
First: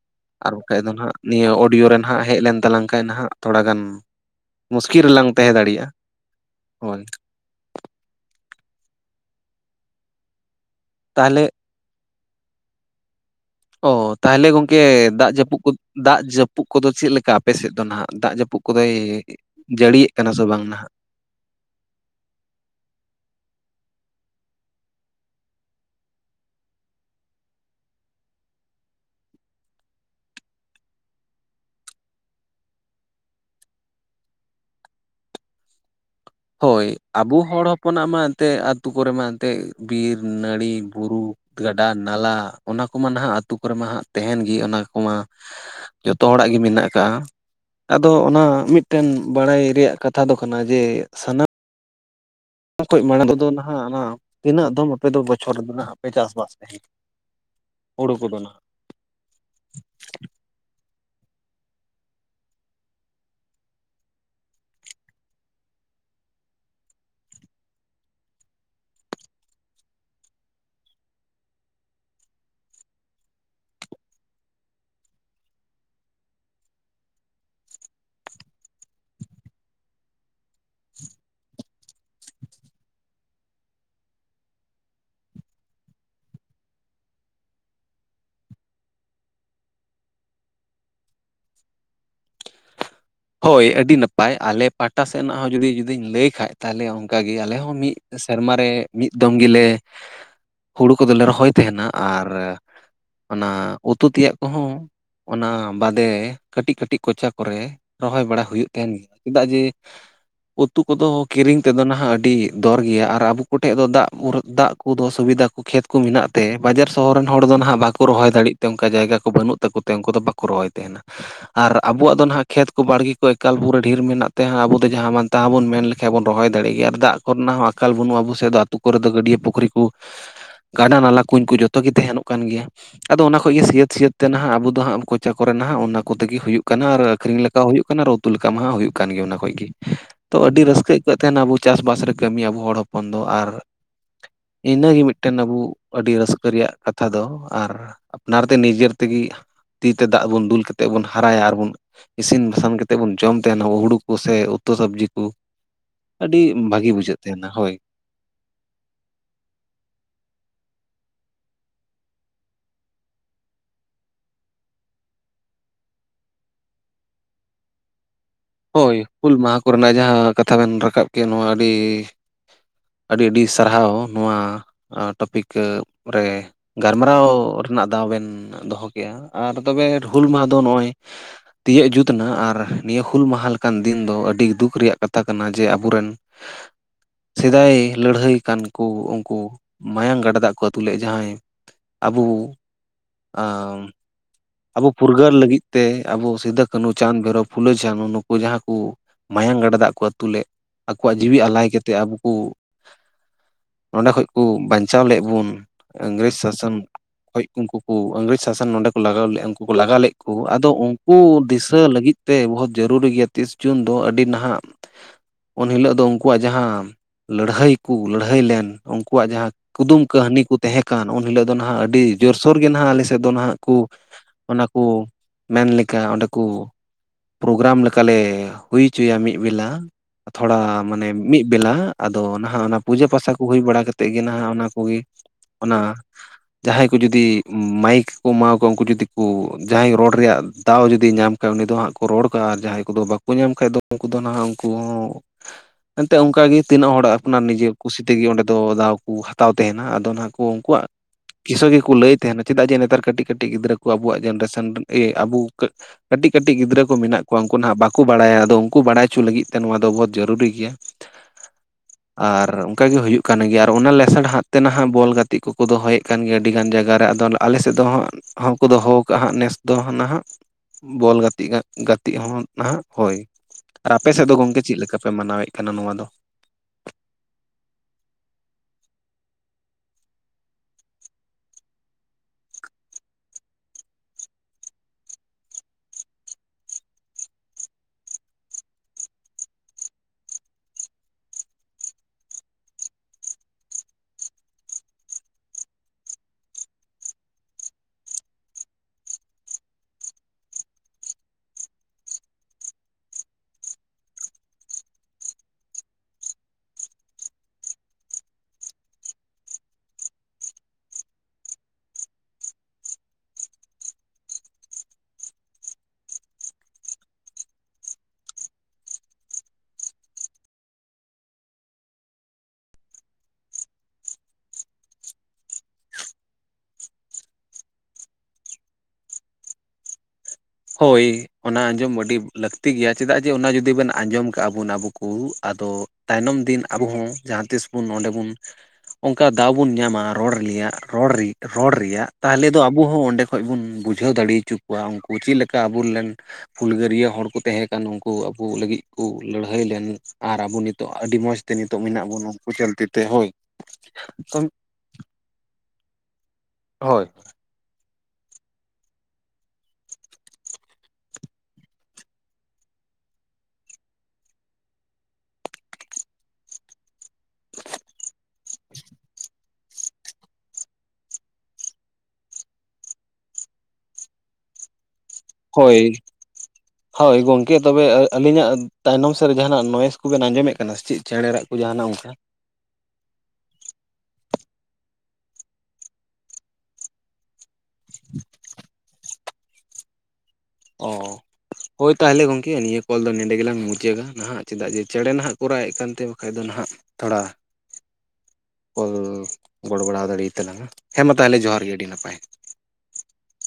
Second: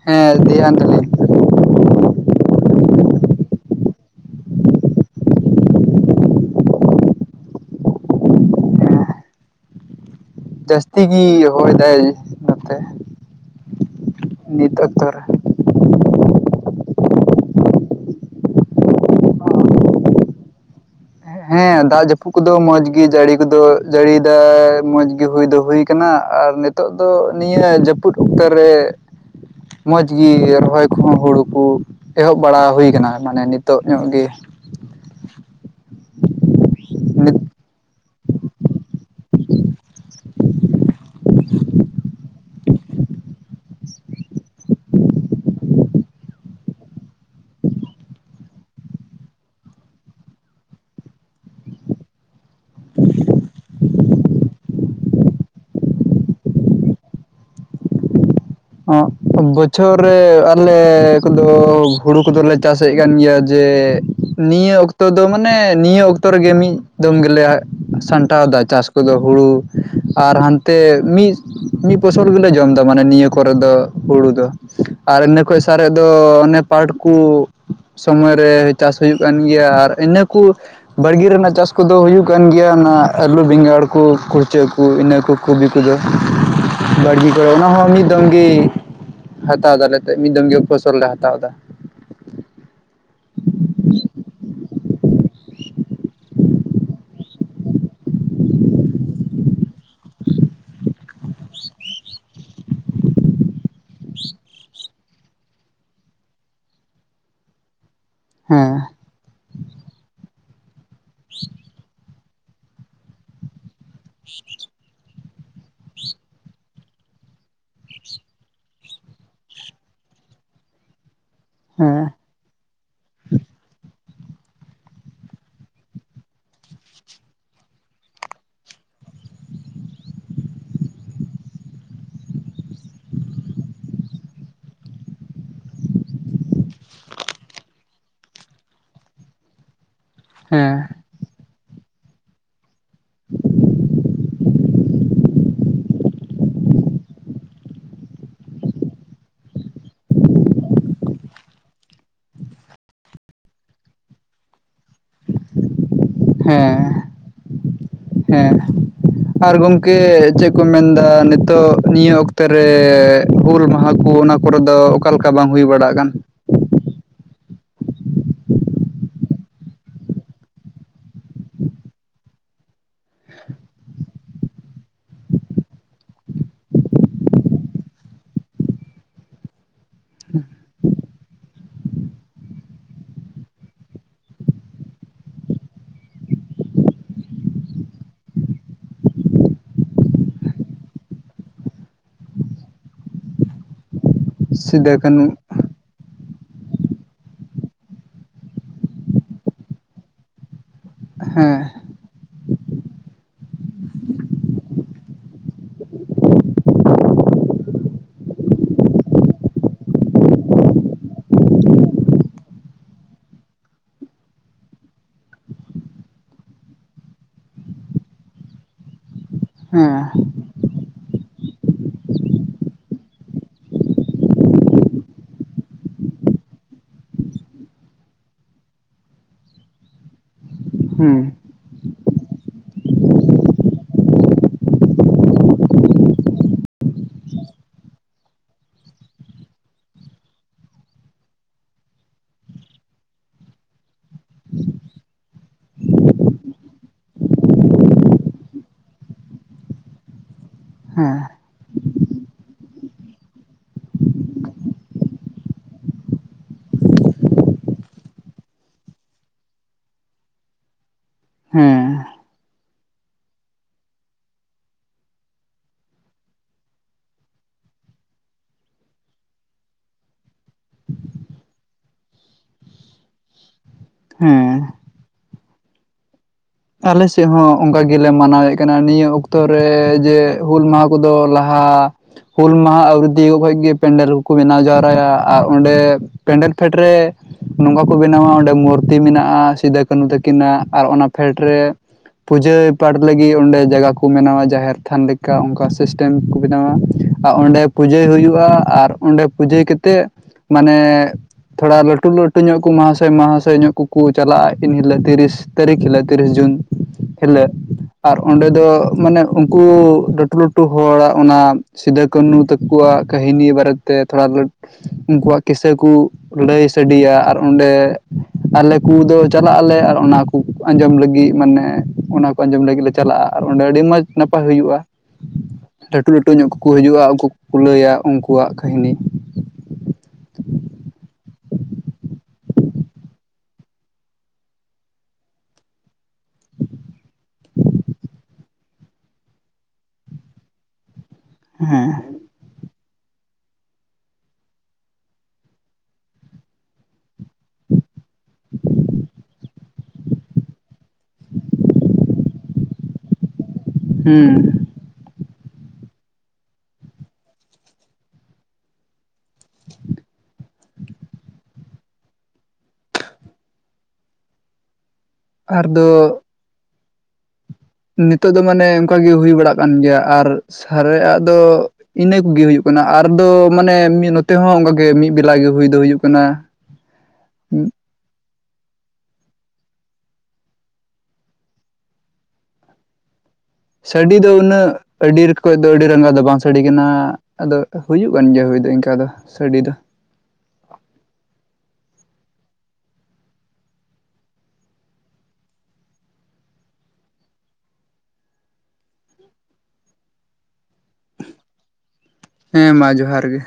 Speaker 2: ᱦᱮᱸ
Speaker 1: ᱟᱨ
Speaker 2: ᱫᱷᱮᱭᱟᱱ
Speaker 1: ᱵᱟᱠᱷᱟᱡ ᱫᱚ ᱱᱟᱜ
Speaker 2: ᱫᱟᱞᱤᱧ
Speaker 1: ᱱᱤᱭᱟᱹ ᱚᱰᱤᱭᱳ ᱨᱮ ᱱᱟᱜ ᱦᱮᱡ ᱞᱮᱱ ᱛᱟᱞᱟᱝ ᱠᱷᱟᱱᱡ ᱱᱟᱜ ᱛᱷᱚᱲᱟ ᱜᱟᱱ ᱢᱩᱥᱠᱤᱞ ᱨᱮᱞᱟᱝ ᱛᱟᱦᱮᱸ ᱫᱟᱲᱮᱭᱟᱜᱼᱟ ᱦᱳᱭ
Speaker 2: ᱡᱟᱹᱥᱛᱤ ᱜᱮ
Speaker 1: ᱛᱟᱦᱚᱞᱮ
Speaker 2: ᱦᱚᱭ ᱫᱟᱭ ᱱᱚᱛᱮ
Speaker 1: ᱚᱸ ᱛᱟᱦᱞᱮ
Speaker 2: ᱱᱤᱛ
Speaker 1: ᱜᱚᱝᱠᱮ
Speaker 2: ᱚᱠᱛᱚ ᱨᱮ
Speaker 1: ᱫᱟᱜ ᱡᱟᱹᱯᱩᱫ ᱠᱚ ᱫᱟᱜ ᱡᱟᱹᱯᱩᱫ ᱠᱚᱫᱚ ᱪᱮᱫ ᱞᱮᱠᱟ ᱟᱯᱮ ᱥᱮᱫ ᱫᱚ ᱱᱟᱜ ᱫᱟᱜ ᱡᱟᱹᱯᱩᱫ ᱠᱚᱫᱚᱭ ᱡᱟᱹᱲᱤᱭ ᱮᱫ ᱠᱟᱱᱟ ᱥᱮ ᱵᱟᱝ ᱱᱟᱦᱜ
Speaker 2: ᱦᱮᱸ ᱫᱟᱜ ᱡᱟᱹᱯᱩᱫ ᱠᱚᱫᱚ ᱢᱚᱸᱡᱽ ᱜᱮ ᱡᱟᱹᱲᱤ ᱠᱚᱫᱚ ᱡᱟᱹᱲᱤ [unintelligible] ᱢᱚᱸᱡᱽ ᱜᱮ ᱦᱩᱭ ᱫᱚ ᱦᱩᱭ ᱠᱟᱱᱟ ᱟᱨ ᱱᱤᱛᱚᱜ ᱫᱚ ᱱᱤᱭᱟᱹ ᱡᱟᱹᱯᱩᱫ ᱚᱠᱛᱚ ᱨᱮ ᱢᱚᱸᱡᱽ ᱜᱮ ᱨᱚᱦᱚᱭ ᱠᱚᱦᱚᱸ ᱦᱩᱲᱩ ᱠᱚ ᱮᱦᱚᱵ ᱵᱟᱲᱟ ᱦᱩᱭ ᱟᱠᱟᱱᱟ ᱢᱟᱱᱮ ᱱᱤᱛᱚᱜ ᱧᱚᱜ ᱜᱮ
Speaker 1: ᱦᱳᱭ
Speaker 2: ᱱᱤᱛ
Speaker 1: ᱟᱵᱚ ᱦᱚᱲ ᱦᱚᱯᱚᱱᱟᱜ ᱢᱟ ᱮᱱᱛᱮᱫ ᱟᱛᱳ ᱠᱚᱨᱮ ᱢᱟ ᱮᱱᱛᱮᱫ ᱵᱤᱨ ᱱᱟᱹᱲᱤ ᱵᱩᱨᱩ ᱜᱟᱰᱟ ᱱᱟᱞᱟ ᱚᱱᱟ ᱠᱚᱢᱟ ᱱᱟᱜ ᱟᱹᱛᱩ ᱠᱚᱨᱮ ᱢᱟ ᱦᱟᱸᱜ ᱛᱟᱦᱮᱱ ᱜᱮ ᱚᱱᱟ ᱠᱚᱢᱟ ᱡᱚᱛᱚ ᱦᱚᱲᱟᱜ ᱜᱮ ᱢᱮᱱᱟᱜ ᱟᱠᱟᱜᱼᱟ ᱟᱫᱚ ᱚᱱᱟ ᱢᱤᱫ ᱴᱮᱱ ᱵᱟᱲᱟᱭ ᱨᱮᱭᱟᱜ ᱠᱟᱛᱷᱟ ᱫᱚ ᱠᱟᱱᱟ ᱡᱮ [inaudible] [unintelligible] ᱛᱤᱱᱟᱹᱜ ᱫᱚᱢ ᱟᱯᱮ ᱫᱚ ᱵᱚᱪᱷᱚᱨ ᱫᱚ ᱱᱟᱜ ᱯᱮ ᱪᱟᱥ ᱵᱟᱥ ᱛᱟᱦᱮᱸᱫ [unintelligible] ᱠᱚᱫᱚ ᱱᱟᱸᱜ
Speaker 2: ᱚᱸᱜ ᱵᱚᱪᱷᱚᱨ ᱨᱮ ᱟᱞᱮ ᱠᱚᱫᱚ ᱦᱩᱲᱩ ᱠᱚᱫᱚᱞᱮ ᱪᱟᱥ ᱮᱫ ᱠᱟᱱ ᱜᱮᱭᱟ ᱡᱮ ᱱᱤᱭᱟᱹ ᱚᱠᱛᱚ ᱫᱚ ᱢᱟᱱᱮ ᱱᱤᱭᱟᱹ ᱚᱠᱛᱚ ᱨᱮᱜᱮ ᱢᱤᱫ ᱫᱚᱢ ᱜᱮᱞᱮ ᱥᱟᱢᱴᱟᱣ ᱫᱟ ᱪᱟᱥ ᱠᱚᱫᱚ ᱦᱩᱲᱩ ᱟᱨ ᱦᱟᱱᱛᱮ ᱢᱤᱫ ᱢᱤᱫ ᱯᱚᱥᱚᱞ ᱜᱮᱞᱮ ᱡᱚᱢ ᱫᱟ ᱢᱟᱱᱮ ᱱᱤᱭᱟᱹ ᱠᱚᱨᱮ ᱫᱚ ᱦᱩᱲᱩ ᱫᱚ ᱟᱨ ᱤᱱᱟᱹ ᱠᱷᱚᱡ ᱥᱟᱨᱮᱡ ᱫᱚ ᱚᱱᱮ ᱯᱟᱴ ᱠᱩᱸ ᱥᱚᱢᱚᱭ ᱨᱮ ᱪᱟᱥ ᱦᱩᱭᱩᱜ ᱠᱟᱱ ᱜᱮᱭᱟ ᱟᱨ ᱤᱱᱟᱹ ᱠᱩᱸ ᱵᱟᱲᱜᱮ ᱨᱮᱱᱟᱜ ᱪᱟᱥ ᱠᱚᱫᱚ ᱦᱩᱭᱩᱜ ᱠᱟᱱ ᱜᱮᱭᱟ ᱱᱟᱸᱜ ᱟᱹᱞᱩ ᱵᱮᱸᱜᱟᱲ ᱠᱚ ᱠᱩᱪᱟᱹ ᱤᱱᱟᱹ ᱠᱚ [unintelligible] ᱠᱚᱫᱚ ᱵᱟᱲᱜᱮ ᱠᱚ ᱚᱱᱟ ᱦᱚᱸ ᱢᱤᱫ ᱢᱤᱫ ᱫᱚᱢ ᱜᱮ ᱦᱟᱛᱟᱣ ᱫᱟᱞᱮ ᱢᱤᱫ ᱫᱚᱢ ᱜᱮ ᱩᱯᱟᱹᱥᱚᱞ ᱞᱮ ᱦᱟᱛᱟᱣ ᱮᱫᱟ
Speaker 1: ᱦᱳᱭ ᱟᱹᱰᱤ ᱱᱟᱯᱟᱭ ᱟᱞᱮ ᱯᱟᱦᱴᱟ ᱥᱮᱫᱱᱟᱜ ᱦᱚᱸ ᱡᱩᱫᱤ ᱡᱩᱫᱤᱧ ᱞᱟᱹᱭ ᱠᱷᱟᱱᱡ ᱛᱟᱦᱞᱮ ᱚᱱᱠᱟ ᱜᱮ ᱟᱞᱮ ᱦᱚᱸ ᱢᱤᱫ ᱥᱮᱨᱢᱟ ᱨᱮ ᱢᱤᱫ ᱫᱚᱢ ᱜᱮᱞᱮ ᱦᱩᱲᱩ ᱠᱚᱫᱚᱞᱮ ᱨᱚᱦᱚᱭ ᱛᱟᱦᱮᱱᱟ ᱟᱨ ᱚᱱᱟ ᱩᱛᱩ ᱛᱮᱭᱟᱜ ᱠᱚᱦᱚᱸ ᱚᱱᱟ ᱵᱟᱫᱮ ᱠᱟᱹᱴᱤᱡ ᱠᱟᱹᱴᱤᱡ ᱠᱚᱪᱟ ᱠᱚᱨᱮ ᱨᱚᱦᱚᱭ ᱵᱟᱲᱟ ᱦᱩᱭᱩᱜ
Speaker 2: ᱦᱮᱸ
Speaker 1: ᱛᱟᱦᱮᱱ ᱜᱮᱭᱟ ᱪᱮᱫᱟᱜ ᱡᱮ ᱩᱛᱩ ᱠᱚᱫᱚ ᱠᱤᱨᱤᱧ ᱛᱮᱫᱚ ᱱᱟᱸᱜ ᱟᱹᱰᱤ ᱫᱚᱨ ᱜᱮᱭᱟ ᱟᱨ ᱟᱵᱚ ᱠᱚᱴᱷᱮᱱ ᱫᱚ ᱫᱟᱜ ᱫᱟᱜ [unintelligible] ᱫᱚ ᱥᱩᱵᱤᱫᱟ ᱠᱚ ᱠᱷᱮᱛ ᱠᱚ ᱢᱮᱱᱟᱜ ᱛᱮ ᱵᱟᱡᱟᱨ ᱥᱚᱦᱚᱨ ᱨᱮᱱ ᱦᱚᱲ ᱫᱚ ᱱᱟᱸᱜ ᱵᱟᱠᱚ ᱨᱚᱦᱚᱭ ᱫᱟᱲᱮᱜ ᱛᱮ ᱚᱱᱠᱟ ᱡᱟᱭᱜᱟ ᱠᱚ ᱵᱟᱹᱱᱩᱜ ᱛᱟᱠᱚ ᱛᱮ ᱩᱱᱠᱩ ᱫᱚ ᱵᱟᱠᱚ ᱨᱚᱦᱚᱭ ᱛᱟᱦᱮᱱᱟ ᱟᱨ
Speaker 2: ᱦᱮᱸ
Speaker 1: ᱟᱵᱚᱣᱟᱜ ᱫᱚ ᱱᱟᱸᱜ ᱠᱷᱮᱛ ᱠᱚ ᱵᱟᱲᱮ ᱠᱚ ᱮᱠᱟᱞ ᱯᱩᱨᱮ ᱰᱷᱮᱨ ᱢᱮᱱᱟᱜ ᱛᱮ ᱟᱵᱚ ᱫᱚ ᱡᱟᱦᱟᱸ ᱢᱟᱱ ᱛᱟᱦᱟᱸ ᱵᱚᱱ ᱢᱮᱱ ᱞᱮᱠᱷᱟᱡ ᱵᱚᱱ ᱨᱚᱦᱚᱭ ᱫᱟᱲᱮᱜ ᱜᱮᱭᱟ ᱫᱟᱜ [unintelligible] ᱟᱠᱟᱞ ᱵᱟᱹᱱᱩᱜᱼᱟ ᱟᱵᱚ ᱥᱮᱫ ᱫᱚ ᱟᱛᱳ ᱠᱚᱨᱮ ᱫᱚ ᱜᱟᱹᱰᱭᱟᱹ ᱯᱩᱠᱷᱨᱤ ᱠᱩᱸ ᱜᱟᱰᱟ ᱱᱟᱞᱟ ᱠᱩᱧ ᱠᱚ ᱡᱚᱛᱚ ᱜᱮ ᱛᱟᱦᱮᱱᱚᱜ ᱠᱟᱱ ᱜᱮᱭᱟ ᱟᱫᱚ ᱚᱱᱟ ᱠᱷᱚᱡ ᱜᱮ ᱥᱤᱭᱟᱹᱛ ᱥᱤᱭᱟᱹᱛ ᱛᱮ ᱱᱟᱸᱦᱜ ᱟᱵᱚ ᱫᱚ ᱦᱟᱸᱜ ᱠᱚᱪᱟ ᱠᱚᱨᱮ ᱦᱟᱸᱜ ᱚᱱᱟ ᱠᱚ ᱛᱮᱜᱮ ᱦᱩᱭᱩᱜ ᱠᱟᱱᱟ ᱟᱨ ᱟᱹᱷᱨᱤᱧ ᱞᱮᱠᱟ ᱦᱩᱭᱩᱜ ᱠᱟᱱᱟ ᱟᱨ ᱩᱛᱩ ᱞᱮᱠᱟ ᱢᱟᱦᱟ ᱦᱩᱭᱩᱜ ᱠᱟᱱ ᱜᱮ ᱚᱱᱟ ᱠᱷᱚᱡ ᱜᱮ ᱛᱚ ᱟᱹᱰᱤ
Speaker 2: ᱦᱮᱸ
Speaker 1: ᱨᱟᱹᱥᱠᱟᱹ ᱟᱹᱭᱠᱟᱹᱜ ᱛᱟᱦᱮᱱᱟ ᱟᱵᱚ ᱪᱟᱥ ᱵᱟᱥ ᱨᱮ ᱠᱟᱹᱢ ᱟᱵᱚ ᱦᱚᱲ ᱦᱚᱯᱚᱱ ᱫᱚ ᱟᱨ ᱤᱱᱟᱹ ᱜᱮ ᱢᱤᱫ ᱴᱮᱱ ᱟᱵᱚ ᱟᱹᱰᱤ ᱨᱟᱹᱥᱠᱟᱹ ᱨᱮᱭᱟᱜ ᱠᱟᱛᱷᱟ ᱫᱚ ᱟᱨ ᱟᱯᱱᱟᱨ ᱛᱮ ᱱᱤᱡᱮᱨ ᱛᱮᱜᱮ ᱛᱤ ᱛᱮ ᱫᱟᱜ ᱵᱚᱱ ᱫᱩᱞ ᱠᱟᱛᱮᱫ ᱵᱚᱱ ᱦᱟᱨᱟᱭᱟ ᱟᱨ ᱵᱚᱱ ᱤᱥᱤᱱ ᱵᱟᱥᱟᱝ ᱠᱟᱛᱮᱫ ᱵᱚᱱ ᱡᱚᱢ ᱛᱟᱦᱮᱱᱟ ᱦᱩᱲᱩ ᱠᱚ ᱥᱮ ᱩᱛᱩ ᱥᱚᱵᱽᱡᱤ ᱟᱹᱰᱤ
Speaker 2: ᱦᱮᱸ
Speaker 1: ᱵᱷᱟᱹᱜᱮ ᱵᱩᱡᱷᱟᱹᱜ ᱛᱟᱦᱮᱱᱟ ᱦᱳᱭ
Speaker 2: ᱦᱮᱸ ᱟᱨ ᱜᱚᱝᱠᱮ ᱪᱮᱫ ᱠᱚ ᱢᱮᱱᱫᱟ ᱱᱤᱛᱚᱜ ᱱᱤᱭᱟᱹ ᱚᱠᱛᱮ ᱨᱮ ᱦᱩᱞ ᱢᱟᱦᱟ ᱠᱚ ᱚᱱᱟ [unintelligible] ᱫᱚ ᱚᱠᱟ ᱞᱮᱠᱟ ᱵᱟᱝ ᱦᱩᱭ ᱵᱟᱲᱟᱜ ᱠᱟᱱ
Speaker 1: ᱦᱳᱭ ᱦᱩᱞ ᱢᱟᱦᱟ ᱠᱚᱨᱮᱱᱟᱜ ᱡᱟᱦᱟᱸ ᱠᱟᱛᱷᱟ ᱵᱮᱱ ᱨᱟᱠᱟᱵ ᱠᱮᱜ-ᱟ ᱱᱚᱣᱟ ᱟᱹᱰᱤ ᱟᱹᱰᱤ ᱟᱹᱰᱤ ᱥᱟᱨᱦᱟᱣ ᱱᱚᱣᱟ ᱴᱚᱯᱤᱠ ᱨᱮ ᱜᱟᱞᱢᱟᱨᱟᱣ ᱨᱮᱱᱟᱜ ᱫᱟᱣ ᱵᱮᱱ ᱫᱚᱦᱚ ᱠᱮᱜᱼᱟ ᱟᱨ ᱛᱚᱵᱮ ᱦᱩᱞ ᱢᱟᱦᱟ ᱫᱚ ᱱᱚᱜᱼᱚᱭ ᱛᱤᱭᱟᱹᱜ ᱡᱩᱛ ᱱᱟ ᱟᱨ ᱱᱤᱭᱟᱹ ᱦᱩᱞ ᱢᱟᱦᱟ ᱞᱮᱠᱟᱱ ᱫᱤᱱ ᱫᱚ ᱟᱹᱰᱤ ᱫᱩᱠ ᱨᱮᱭᱟᱜ ᱠᱟᱛᱷᱟ ᱠᱟᱱᱟ ᱡᱮ ᱟᱵᱚᱨ ᱨᱮᱱ ᱥᱮᱫᱟᱭ ᱞᱟᱹᱲᱦᱟᱹᱭ ᱠᱟᱱ ᱠᱩ ᱩᱱᱠᱩ ᱢᱟᱭᱟᱝ ᱜᱟᱰᱟ ᱫᱟᱜ ᱠᱩ ᱟᱹᱛᱩ ᱞᱮᱫᱼᱟ ᱡᱟᱦᱟᱸᱭ ᱟᱵᱩ ᱟᱸᱻ ᱟᱵᱩ
Speaker 2: ᱥᱤᱫᱟᱹ ᱠᱟᱹᱱᱦᱩ
Speaker 1: ᱯᱷᱩᱨᱜᱟᱹᱞ ᱞᱟᱹᱜᱤᱫ᱾ ᱛᱮ ᱟᱵᱚ ᱥᱤᱫᱟᱹᱠᱟᱹᱱᱩ ᱪᱟᱸᱫᱽ ᱵᱷᱳᱭᱨᱳᱯ ᱯᱷᱩᱞᱟᱹᱪᱟᱱᱩ ᱱᱩᱠᱩ ᱡᱟᱦᱟᱸ ᱠᱚ ᱢᱟᱭᱟᱝ ᱜᱟᱰᱟ ᱫᱟᱜ ᱠᱚ ᱟᱛᱩ ᱞᱮᱫ, ᱟᱠᱚᱣᱟᱜ ᱡᱤᱣᱤ
Speaker 2: ᱦᱮᱸ
Speaker 1: ᱟᱞᱟᱭ ᱠᱟᱛᱮᱫ ᱟᱵᱚ ᱠᱩ ᱚᱸᱰᱮ ᱠᱷᱚᱡ ᱠᱚ ᱵᱟᱧᱪᱟᱣ ᱞᱮᱫ ᱵᱚᱱ ᱤᱝᱨᱮᱡᱽ ᱥᱟᱥᱟᱱ ᱠᱷᱩᱡ ᱩᱱᱠᱩ ᱠᱚ ᱤᱝᱨᱮᱹᱡᱽ ᱥᱟᱥᱟᱱ ᱱᱚᱸᱰᱮ ᱠᱚ ᱞᱟᱜᱟᱣ ᱞᱮᱜᱼᱟ, ᱩᱱᱠᱩ ᱠᱚ ᱞᱟᱜᱟ ᱞᱮᱫ ᱠᱚ ᱟᱫᱚ ᱩᱱᱠᱩ ᱫᱤᱥᱟᱹ ᱞᱟᱹᱜᱤᱫ ᱛᱮ ᱵᱚᱦᱩᱛ ᱡᱟᱹᱨᱩᱨᱤ ᱜᱮᱭᱟ ᱛᱤᱥ ᱡᱩᱱ ᱫᱚ ᱟᱹᱰᱤ ᱱᱟᱦᱟᱜ ᱩᱱ ᱦᱤᱞᱳᱜ ᱫᱚ ᱩᱱᱠᱩ ᱣᱟᱜ ᱡᱟᱦᱟᱸ ᱞᱟᱹᱲᱦᱟᱹᱭ ᱠᱚ ᱞᱟᱹᱲᱦᱟᱹᱭ ᱞᱮᱱ ᱩᱱᱠᱩᱣᱟᱜ ᱡᱟᱦᱟᱸ
Speaker 2: ᱦᱮᱸ
Speaker 1: ᱠᱩᱫᱩᱢ ᱠᱟᱹᱦᱱᱤ ᱠᱩ ᱛᱟᱦᱮᱸ ᱠᱟᱱ ᱩᱱ ᱦᱤᱞᱚᱜ ᱫᱚ ᱱᱷᱟᱜ ᱟᱹᱰᱤ ᱡᱳᱨᱥᱳᱨ ᱜᱮ ᱱᱷᱟᱜ ᱟᱞᱮ ᱥᱮᱫ ᱫᱚ ᱱᱷᱟᱜ ᱠᱩ ᱚᱱᱟ ᱠᱚ ᱢᱮᱱ ᱞᱮᱠᱟ ᱚᱸᱰᱮ ᱠᱚ ᱯᱨᱳᱜᱨᱟᱢ ᱞᱮᱠᱟ ᱞᱮ ᱦᱩᱭ ᱦᱚᱪᱚᱭᱟ ᱢᱤᱫ ᱵᱮᱞᱟ ᱛᱷᱚᱲᱟ ᱢᱟᱱᱮ
Speaker 2: ᱦᱩᱸ
Speaker 1: ᱢᱤᱫ ᱵᱮᱞᱟ ᱟᱫᱚ ᱱᱷᱟᱜ ᱚᱱᱟ ᱯᱩᱡᱟᱹ ᱯᱟᱥᱟ ᱠᱚ ᱦᱩᱭ ᱵᱟᱲᱟ ᱠᱟᱛᱮᱫ ᱜᱮ ᱱᱷᱟᱜ ᱚᱱᱟ ᱠᱚᱜᱮ ᱚᱱᱟ ᱡᱟᱦᱟᱸᱭ ᱠᱚ ᱡᱩᱫᱤ ᱢᱟᱭᱤᱠ ᱠᱚ ᱮᱢᱟᱠᱚᱣᱟ ᱩᱱᱠᱩ ᱡᱩᱫᱤ ᱡᱟᱦᱟᱸᱭ ᱨᱚᱲ ᱨᱮᱭᱟᱜ ᱫᱟᱣ ᱡᱩᱫᱤ ᱧᱟᱢ ᱠᱷᱟᱡ ᱩᱱᱤ ᱫᱚ ᱦᱟᱸᱜ ᱠᱚ ᱨᱚᱲ ᱠᱟᱜᱼᱟ ᱡᱟᱦᱟᱸᱭ ᱠᱚᱫᱚ ᱵᱟᱠᱚ ᱧᱟᱢ ᱠᱷᱟᱡ ᱫᱚ ᱩᱱᱠᱩ ᱫᱚ ᱱᱟᱦᱟᱜ ᱩᱱᱠᱩ ᱮᱱᱛᱮ ᱚᱱᱠᱟᱜᱮ ᱛᱤᱱᱟᱹᱜ ᱦᱚᱲᱟᱜ ᱟᱯᱱᱟᱨ ᱱᱤᱡᱮ ᱠᱩᱥᱤ ᱛᱮᱜᱮ ᱚᱸᱰᱮ ᱫᱚ ᱫᱟᱣ ᱠᱩ ᱦᱟᱛᱟᱣ ᱛᱟᱦᱮᱱᱟ᱾ ᱟᱫᱚ ᱱᱷᱟᱜ ᱩᱱᱠᱩᱣᱟᱜ
Speaker 2: ᱦᱮᱸ
Speaker 1: ᱠᱤᱥᱟᱹ ᱜᱮᱠᱚ ᱞᱟᱹᱭ ᱛᱟᱦᱮᱱᱟ ᱪᱮᱫᱟᱜ ᱡᱮ ᱱᱮᱛᱟᱨ ᱠᱟᱹᱴᱤᱡ ᱠᱟᱹᱴᱤᱡ ᱜᱤᱫᱽᱨᱟᱹ ᱠᱚ ᱟᱵᱩ ᱣᱟᱜ ᱡᱮᱱᱨᱮᱥᱮᱱ ᱮ ᱟᱵᱩ ᱠᱟᱹᱜ ᱠᱟᱹᱴᱤᱡ ᱠᱟᱹᱴᱤᱡ ᱜᱤᱫᱽᱨᱟᱹ ᱠᱚ ᱢᱮᱱᱟᱜ ᱠᱚᱣᱟ ᱩᱱᱠᱩ ᱱᱟᱦᱟᱜ ᱵᱟᱠᱚ ᱵᱟᱲᱟᱭᱟ ᱟᱫᱚ ᱩᱱᱠᱩ ᱵᱟᱲᱟᱭ ᱦᱚᱪᱚ ᱞᱟᱹᱜᱤᱫ ᱛᱮ ᱱᱚᱣᱟ ᱵᱚᱦᱩᱛ ᱡᱟᱹᱨᱩᱨᱤ ᱜᱮᱭᱟ [inaudible]
Speaker 2: ᱦᱮᱸ
Speaker 1: ᱟᱨ ᱚᱱᱠᱟ ᱜᱮ ᱦᱩᱭᱩᱜ ᱠᱟᱱ ᱜᱮᱭᱟ ᱟᱨ ᱚᱱᱟ ᱞᱮᱥᱟᱲ ᱦᱟᱛ ᱛᱮ ᱱᱟᱦᱟᱜ ᱵᱚᱞ ᱜᱟᱛᱮᱜ ᱠᱚᱠᱚ ᱫᱚᱦᱚᱭᱮᱫ ᱠᱟᱱ ᱜᱮᱭᱟ ᱟᱹᱰᱤᱜᱟᱱ ᱡᱟᱭᱜᱟ ᱨᱮ ᱟᱫᱚ ᱟᱞᱮ ᱥᱮᱫ ᱫᱚ ᱦᱟᱜ ᱦᱚᱸᱠᱚ ᱫᱚᱦᱚ ᱠᱟᱜᱼᱟ ᱦᱟᱸᱜ ᱱᱮᱥ ᱫᱚ ᱱᱟᱜ ᱵᱚᱞ ᱜᱟᱛᱮᱜ ᱜᱟᱛᱮᱜ ᱦᱚᱸ ᱱᱷᱟᱜ ᱦᱳᱭ᱾ ᱟᱨ ᱟᱯᱮ ᱥᱮᱫ ᱫᱚ
Speaker 2: ᱦᱮᱸ
Speaker 1: ᱜᱚᱝᱠᱮ ᱪᱮᱫ ᱞᱮᱠᱟ ᱯᱮ ᱢᱟᱱᱟᱣᱮᱫ ᱠᱟᱱᱟ ᱱᱚᱣᱟ ᱫᱚ,
Speaker 2: ᱟᱞᱮ ᱥᱮᱫ ᱦᱚᱸ ᱚᱱᱠᱟ ᱜᱮᱞᱮ ᱢᱟᱱᱟᱣᱮᱫ ᱠᱟᱱᱟ᱾ ᱱᱤᱭᱟᱹ ᱚᱠᱛᱚ ᱨᱮ ᱡᱮ ᱦᱩᱞ ᱢᱟᱦᱟ ᱠᱚᱫᱚ ᱞᱟᱦᱟ ᱦᱩᱞ ᱢᱟᱦᱟ ᱟᱹᱣᱨᱤ ᱫᱤᱭᱳ ᱠᱷᱚᱡ ᱜᱮ ᱯᱮᱱᱰᱮᱞ ᱠᱚᱠᱚ ᱵᱮᱱᱟᱣ ᱡᱟᱣᱨᱟᱭᱟ ᱟᱨ ᱚᱸᱰᱮ ᱯᱮᱱᱰᱮᱞ ᱯᱷᱮᱰ ᱨᱮ ᱱᱚᱝᱠᱟ ᱠᱚ ᱵᱮᱱᱟᱣᱟ ᱚᱸᱰᱮ ᱢᱩᱨᱛᱤ ᱢᱮᱱᱟᱜᱼᱟ ᱥᱤᱫᱟᱹ ᱠᱟᱹᱱᱦᱩ ᱛᱟᱹᱠᱤᱱᱟᱜ ᱟᱨ ᱚᱱᱟ ᱯᱷᱮᱰ ᱨᱮ ᱯᱩᱡᱟᱹᱭ ᱯᱟᱴ ᱞᱟᱹᱜᱤᱫ ᱚᱸᱰᱮ ᱡᱟᱜᱟ ᱠᱚ ᱵᱮᱱᱟᱣᱟ ᱡᱟᱦᱮᱨ ᱛᱷᱟᱱ ᱞᱮᱠᱟ ᱚᱱᱠᱟ ᱥᱤᱥᱴᱮᱢ ᱠᱚ ᱵᱮᱱᱟᱣᱟ᱾ ᱟᱨ ᱚᱸᱰᱮ ᱯᱩᱡᱟᱹᱭ ᱦᱩᱭᱩᱜᱼᱟ ᱟᱨ ᱚᱸᱰᱮ ᱯᱩᱡᱟᱹᱭ ᱠᱟᱛᱮᱫ ᱢᱟᱱᱮ ᱛᱷᱚᱲᱟ ᱞᱟᱹᱴᱩ ᱞᱟᱹᱴᱩ ᱧᱚᱜ ᱠᱚ ᱢᱟᱦᱟᱥᱮ ᱢᱟᱦᱟᱥᱮ ᱧᱚᱜ ᱠᱚᱠᱚ ᱪᱟᱞᱟᱜᱼᱟ ᱤᱱᱦᱤᱞᱟᱹᱜ ᱛᱤᱨᱤᱥ ᱛᱟᱹᱨᱤᱠᱷ ᱦᱤᱞᱟᱹᱜ ᱛᱤᱨᱤᱥ ᱡᱩᱱ ᱦᱤᱞᱟᱹᱜ᱾ ᱟᱨ ᱚᱸᱰᱮ ᱫᱚ ᱢᱟᱱᱮ ᱩᱱᱠᱩ ᱞᱟᱹᱴᱩ ᱞᱟᱹᱴᱩ ᱦᱚᱲᱟᱜ ᱚᱱᱟ ᱥᱤᱫᱟᱹ ᱠᱟᱹᱱᱩ ᱛᱟᱠᱚᱣᱟᱜ ᱠᱟᱹᱦᱤᱱᱤ ᱵᱟᱨᱮᱛᱮ ᱛᱷᱚᱲᱟ ᱞᱟᱹᱴ, ᱩᱱᱠᱩᱣᱟᱜ ᱠᱮᱥᱟᱹ ᱠᱩ ᱞᱟᱹᱭ ᱥᱟᱰᱮᱭᱟ ᱟᱨ ᱚᱸᱰᱮ ᱟᱞᱮ ᱠᱩ ᱫᱚ ᱪᱟᱞᱟᱜ ᱟᱞᱮ ᱟᱨ ᱚᱱᱟ ᱠᱩ ᱟᱸᱡᱚᱢ ᱞᱟᱹᱜᱤᱫ ᱢᱟᱱᱮ ᱚᱱᱟ ᱠᱚ ᱟᱸᱡᱚᱢ ᱞᱟᱹᱜᱤᱫ ᱞᱮ ᱪᱟᱞᱟᱜᱼᱟ ᱟᱨ ᱚᱸᱰᱮ ᱟᱹᱰᱤ ᱢᱚᱸᱡᱽ ᱱᱟᱯᱟᱭ ᱦᱩᱭᱩᱜᱼᱟ᱾ ᱞᱟᱹᱴᱩ ᱞᱟᱹᱴᱩ ᱧᱚᱜ ᱠᱩᱠᱩ ᱦᱤᱡᱩᱜᱼᱟ ᱩᱱᱠᱩ ᱠᱩᱠᱚ ᱞᱟᱹᱭᱟ ᱩᱱᱠᱩᱣᱟᱜ ᱠᱟᱹᱦᱱᱤ᱾
Speaker 1: ᱦᱳᱭ ᱚᱱᱟ ᱟᱸᱡᱚᱢ ᱟᱹᱰᱤ ᱞᱟᱹᱠᱛᱤ ᱜᱮᱭᱟ ᱪᱮᱫᱟᱜ ᱡᱮ ᱚᱱᱟ ᱡᱩᱫᱤ ᱵᱱ ᱟᱸᱡᱚᱢ ᱠᱟᱜᱼᱟ ᱵᱚᱱ ᱟᱵᱚ ᱠᱚ ᱟᱫᱚ ᱛᱟᱭᱱᱚᱢ ᱫᱤᱱ ᱟᱵᱚ ᱦᱚᱸ ᱡᱟᱦᱟᱸ ᱛᱤᱥ ᱵᱚᱱ ᱱᱚᱸᱰᱮ ᱵᱚᱱ ᱚᱱᱠᱟ ᱫᱟᱣ ᱵᱚᱱ ᱧᱟᱢᱟ ᱨᱚᱲ ᱞᱮᱭᱟᱜ ᱨᱮᱲᱨᱮ ᱨᱚᱲ
Speaker 2: ᱦᱮᱸ
Speaker 1: ᱨᱮᱭᱟᱜ ᱛᱟᱦᱚᱞᱮ ᱫᱚ ᱟᱵᱚ ᱦᱚᱸ ᱚᱸᱰᱮ ᱠᱷᱚᱡ ᱵᱚᱱ ᱵᱩᱡᱷᱟᱹᱣ ᱫᱟᱲᱮ ᱦᱚᱪᱚ ᱠᱚᱣᱟ ᱩᱱᱠᱩ ᱪᱮᱫ ᱞᱮᱠᱟ᱾ ᱠᱟ ᱟᱵᱚᱨ ᱞᱮᱱ ᱦᱩᱞᱜᱟᱹᱨᱭᱟᱹ ᱦᱚᱲ ᱠᱚ ᱛᱮᱦᱮᱸ ᱠᱟᱱ ᱩᱱᱠᱩ ᱟᱵᱚ ᱞᱟᱹᱜᱤᱫ ᱠᱚ ᱞᱟᱹᱲᱟᱹ ᱦᱟᱹᱭ ᱞᱮᱱ ᱟᱨ ᱟᱵᱚ ᱱᱤᱛᱚᱜ ᱟᱹᱰᱤ ᱢᱚᱸᱡᱽ ᱛᱮ ᱱᱤᱛᱚᱜ ᱢᱮᱱᱟᱜ ᱵᱚ ᱱᱩᱠᱩ ᱪᱟᱹᱞᱛᱤ ᱛᱮ ᱦᱳᱭ᱾
Speaker 2: ᱦᱚᱸ
Speaker 1: ᱦᱳᱭ᱾
Speaker 2: ᱟᱨᱫᱚ
Speaker 1: [inaudible]
Speaker 2: ᱱᱤᱛᱚᱜ ᱫᱚ ᱢᱟᱱᱮ ᱚᱱᱠᱟ ᱜᱮ ᱦᱩᱭ ᱵᱟᱲᱟᱜ ᱠᱟᱱ ᱜᱮᱭᱟ ᱟᱨ ᱥᱟᱨᱮᱡ ᱟᱜ ᱫᱚ ᱤᱱᱟᱹ ᱠᱚᱜᱮ ᱦᱩᱭᱩᱜ ᱠᱟᱱᱟ ᱟᱨᱫᱚ ᱢᱟᱱᱮ ᱢᱤᱫ ᱱᱚᱛᱮ ᱱᱤᱛᱚᱜ ᱦᱚᱸ ᱚᱱᱠᱟ ᱜᱮ ᱢᱤᱫ ᱵᱮᱞᱟ ᱜᱮ ᱦᱩᱭ ᱫᱚ
Speaker 1: ᱦᱳᱭ
Speaker 2: ᱦᱩᱭᱩᱜ ᱠᱟᱱᱟ
Speaker 1: ᱦᱳᱭ ᱜᱚᱝᱠᱮ ᱛᱚᱵᱮ ᱟᱹᱞᱤᱧᱟᱜ ᱛᱟᱭᱱᱚᱢ ᱥᱮᱫ ᱨᱮ ᱡᱟᱦᱱᱟᱜ ᱱᱚᱭᱮᱥ ᱠᱚᱵᱮᱱ ᱟᱸᱡᱚᱢᱮᱫ ᱠᱟᱱᱟ ᱪᱮᱫ ᱪᱮᱬᱮ ᱨᱟᱜ? ᱡᱟᱦᱟᱱᱟᱜ ᱚᱱᱠᱟ?
Speaker 2: ᱥᱟᱰᱤ ᱫᱚ ᱩᱱᱟᱹᱜ ᱟᱹᱰᱤ ᱚᱠᱚᱡ ᱫᱚ ᱟᱹᱰᱤ ᱨᱟᱸᱜᱟᱣ ᱫᱚ ᱵᱟᱝ ᱥᱟᱰᱤ ᱠᱟᱱᱟ ᱟᱫᱚ ᱦᱩᱭᱩᱜ ᱠᱟᱱ ᱜᱮᱭᱟ ᱦᱩᱭ ᱫᱚ ᱤᱱᱠᱟᱹ ᱫᱚ ᱥᱟᱰᱤ ᱫᱚ
Speaker 1: ᱚ ᱦᱳᱭ ᱛᱟᱦᱚᱞᱮ ᱜᱚᱝᱠᱮ ᱱᱤᱭᱟᱹ ᱠᱚᱞ ᱫᱚ ᱱᱚᱸᱰᱮ ᱜᱮᱞᱟᱝ ᱢᱩᱪᱟᱹᱜᱟ ᱱᱟᱦᱟᱜ, ᱪᱮᱫᱟᱜ ᱡᱮ ᱪᱮᱬᱮ ᱱᱟᱦᱟᱜ ᱠᱚ ᱨᱟᱜᱮᱫ ᱠᱟᱱᱛᱮ ᱵᱟᱠᱷᱟᱡ ᱫᱚ ᱱᱟᱦᱟᱜ ᱛᱷᱚᱲᱟ ᱚᱞ ᱜᱚᱲᱚ ᱵᱟᱲᱟᱣ ᱫᱟᱲᱮᱭᱟ ᱛᱟᱞᱟᱝᱟ ᱦᱮᱸ ᱢᱟ ᱛᱟᱦᱚᱞᱮ ᱡᱚᱦᱟᱨ ᱜᱮ ᱟᱹᱰᱤ ᱱᱟᱯᱟᱭ
Speaker 2: ᱦᱮᱸ ᱢᱟ ᱡᱚᱦᱟᱨ ᱜᱮ